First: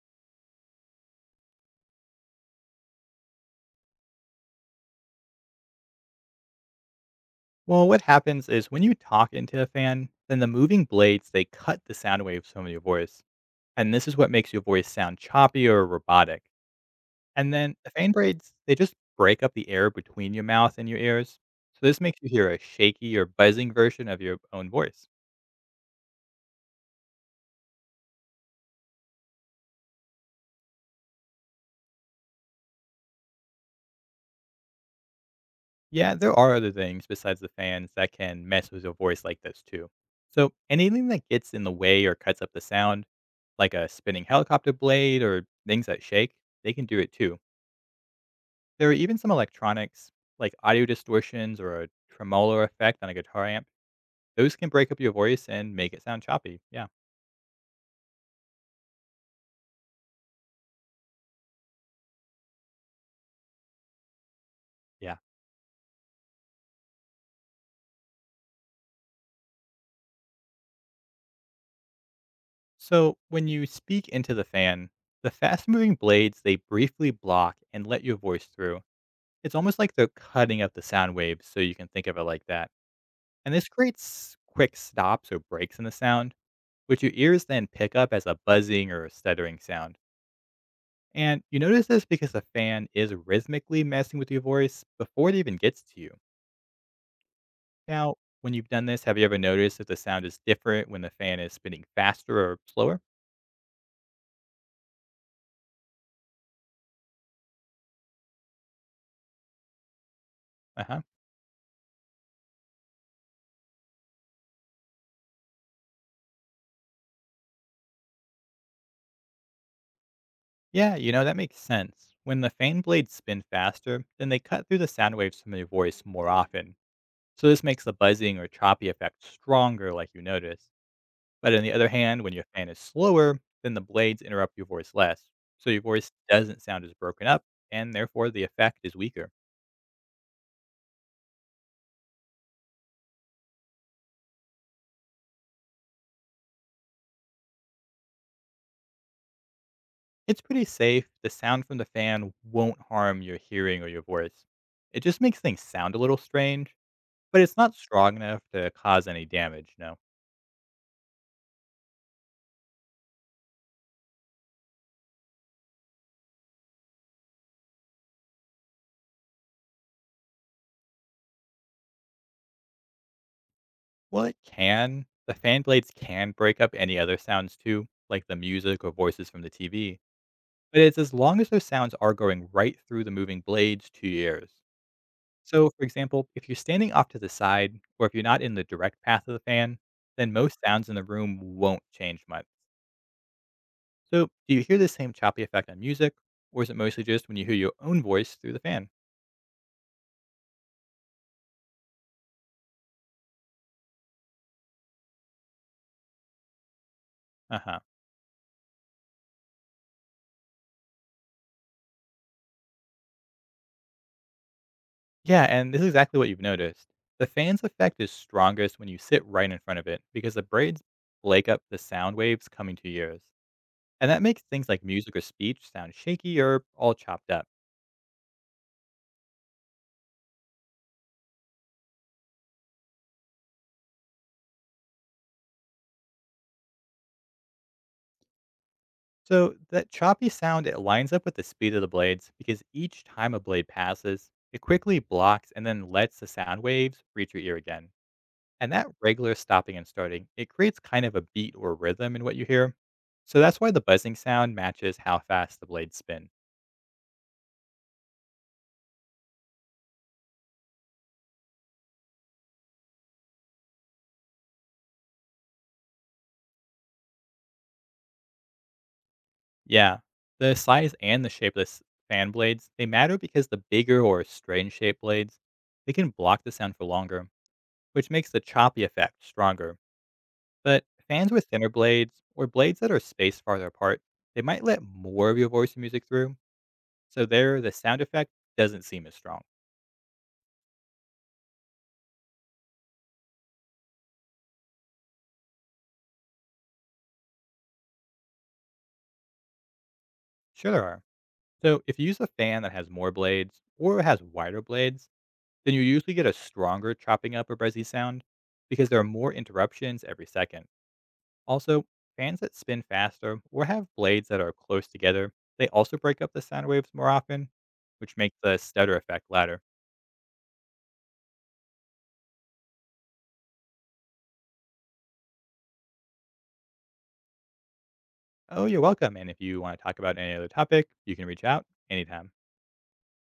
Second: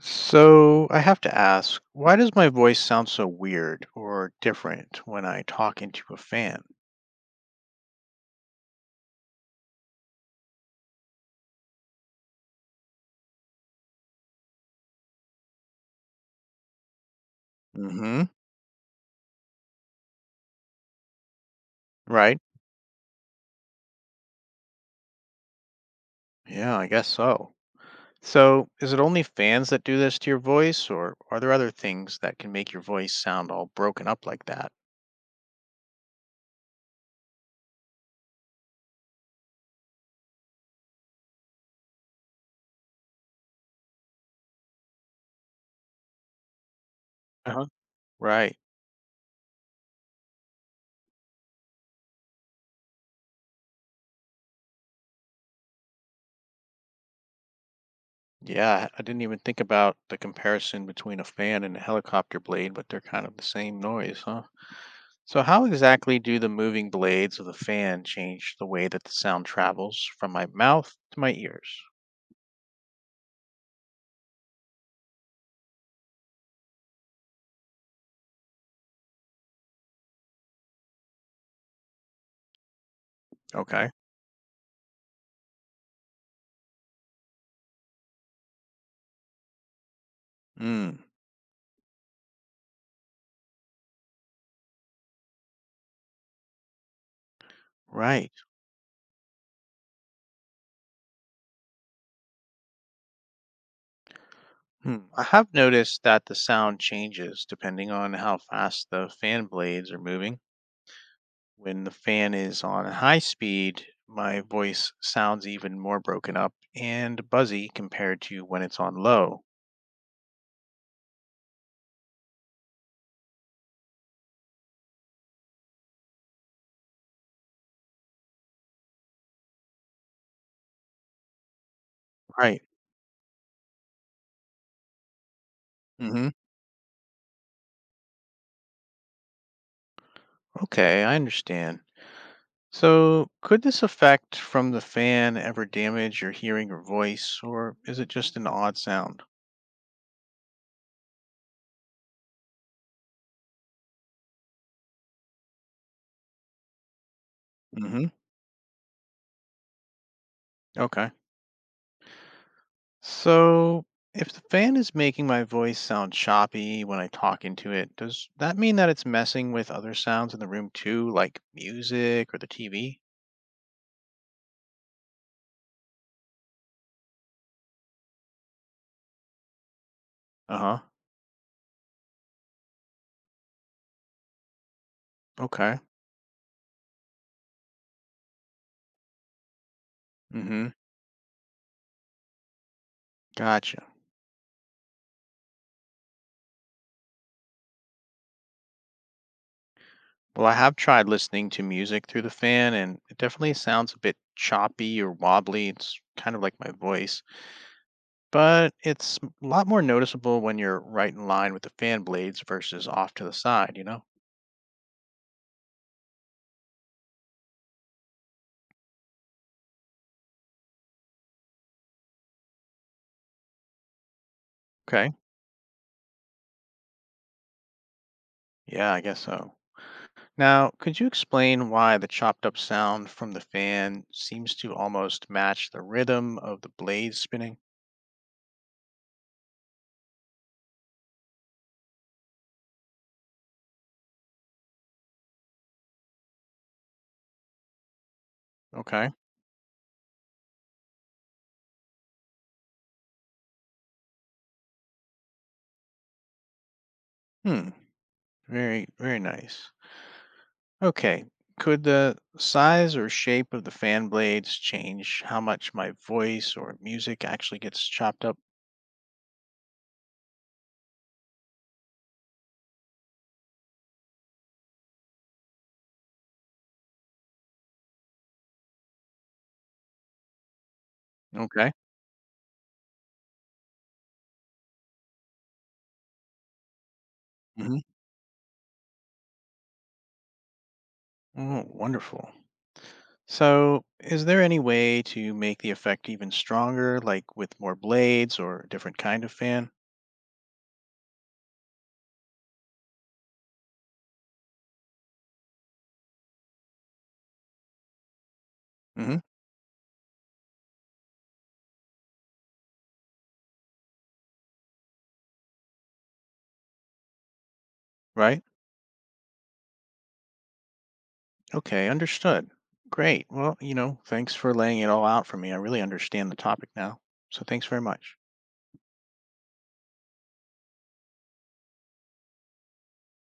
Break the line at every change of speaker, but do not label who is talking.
So I have to ask, why does my voice sound so weird or different when I talk into a fan?
Well, what happens is when you talk into a fan, then the moving blades they cut the sound waves from your voice, and this is what makes your voice sound choppy or robotic. And then the fan
Mm-hmm.
braids they just break up the air between your mouth and your ears, so this makes you
Right?
hear a shaky or buzzing version of your own voice.
Yeah, I guess so. So is it only fans that do this to your voice, or are there other things that can make your voice sound all broken up like that?
Yeah, there are other things besides the fans that can mess with your voice like this too. So anything that gets in the way or cuts up the sound, like a spinning helicopter blade or things that shake, they can do it too.
Uh-huh. Right.
There are even some electronics, like audio distortions or a tremolo effect on a guitar amp. Those can break up your voice and make it sound choppy. Yeah.
Yeah, I didn't even think about the comparison between a fan and a helicopter blade, but they're kind of the same noise, huh?
Yeah.
So, how exactly do the moving blades of the fan change the way that the sound travels from my mouth to my ears?
So when you speak into the fan, the fast moving blades, they briefly block and let your voice through. It's almost like they're cutting up the sound waves, so you can think of it like that. And this
Okay.
creates quick stops or breaks in the sound, which your ears then pick up as a buzzing or a stuttering sound.
Mm.
And you notice this because the fan is rhythmically messing with your voice before it even gets to you. Now,
Right.
when you've done this, have you ever noticed if the sound is different when the fan is spinning faster or slower?
Hmm. I have noticed that the sound changes depending on how fast the fan blades are moving.
Uh huh.
When the fan is on high speed, my voice sounds even more broken up and buzzy compared to when it's on low.
Yeah, that makes sense. When the fan blades spin faster, then they cut through the sound waves from your voice more often. So this makes the buzzing or choppy effect stronger, like you notice. But on the other hand, when your
Right.
fan is slower, then the blades interrupt your voice less. So your voice
Hmm.
doesn't sound as broken up, and therefore the effect is weaker.
Okay, I understand. So, could this effect from the fan ever damage your hearing or voice, or is it just an odd sound?
It's pretty safe. The sound from the fan won't harm your hearing or your voice. It just makes things sound a little strange, but it's not
Hmm.
strong enough to cause any damage, no.
Okay. So, if the fan is making my voice sound choppy when I talk into it, does that mean that it's messing with other sounds in the room too, like music or the TV?
Well, it can. The fan blades can break up any other sounds too, like the music or voices from the TV,
Uh huh.
but it's as long as those sounds are going right through the moving blades to your ears. So,
Okay.
for example, if you're standing off to the side, or if you're not in the direct path of the fan, then
Mm
most
hmm.
sounds in the room won't change much.
Gotcha.
So, do you hear the same choppy effect on music, or is it mostly just when you hear your own voice through the fan?
Well, I have tried listening to music through the fan, and it definitely sounds a bit choppy or wobbly. It's kind of like my voice,
Uh huh.
but it's a lot more noticeable when you're right in line with the fan blades versus off to the side, you know?
Yeah, and this is exactly what you've noticed. The fan's effect is strongest when you sit right in front of it because the braids break up the sound waves coming to your ears. And that makes things like
Okay.
music or speech sound shaky or all chopped up.
Yeah, I guess so. Now, could you explain why the chopped up sound from the fan seems to almost match the rhythm of the blades spinning?
So, that choppy sound, it lines up with the speed of the blades because each time a blade passes, it quickly blocks and then lets the sound waves reach your ear again. And that
Okay.
regular stopping and starting, it creates kind of a beat or rhythm in what you hear. So that's why the buzzing sound matches how fast the blades spin.
Hmm. Very, very nice. Okay. Could the size or shape of the fan blades change how much my voice or music actually gets chopped up?
Yeah, the size and the shape of the fan blades, they matter because the bigger or strange shaped blades, they can block the sound for longer, which makes the choppy effect stronger. But fans with thinner
Okay.
blades or blades that are spaced farther apart, they might let more of your voice and music through, so there the
Hmm.
sound effect doesn't seem as strong.
Oh, wonderful. So, is there any way to make the effect even stronger, like with more blades or a different kind of fan?
Sure there are. So if you use a fan that has more blades or has wider blades, then you usually get a stronger chopping up or buzzy sound because there are
Hmm.
more interruptions every second. Also, fans that spin faster or have blades that are close together, they also break up the sound waves more often, which makes
Right?
the stutter effect louder.
Okay, understood. Great. Well, thanks for laying it all out for me. I really understand the topic now. So, thanks very much.
Oh, you're welcome. And if you want to talk about any other topic, you can reach out anytime.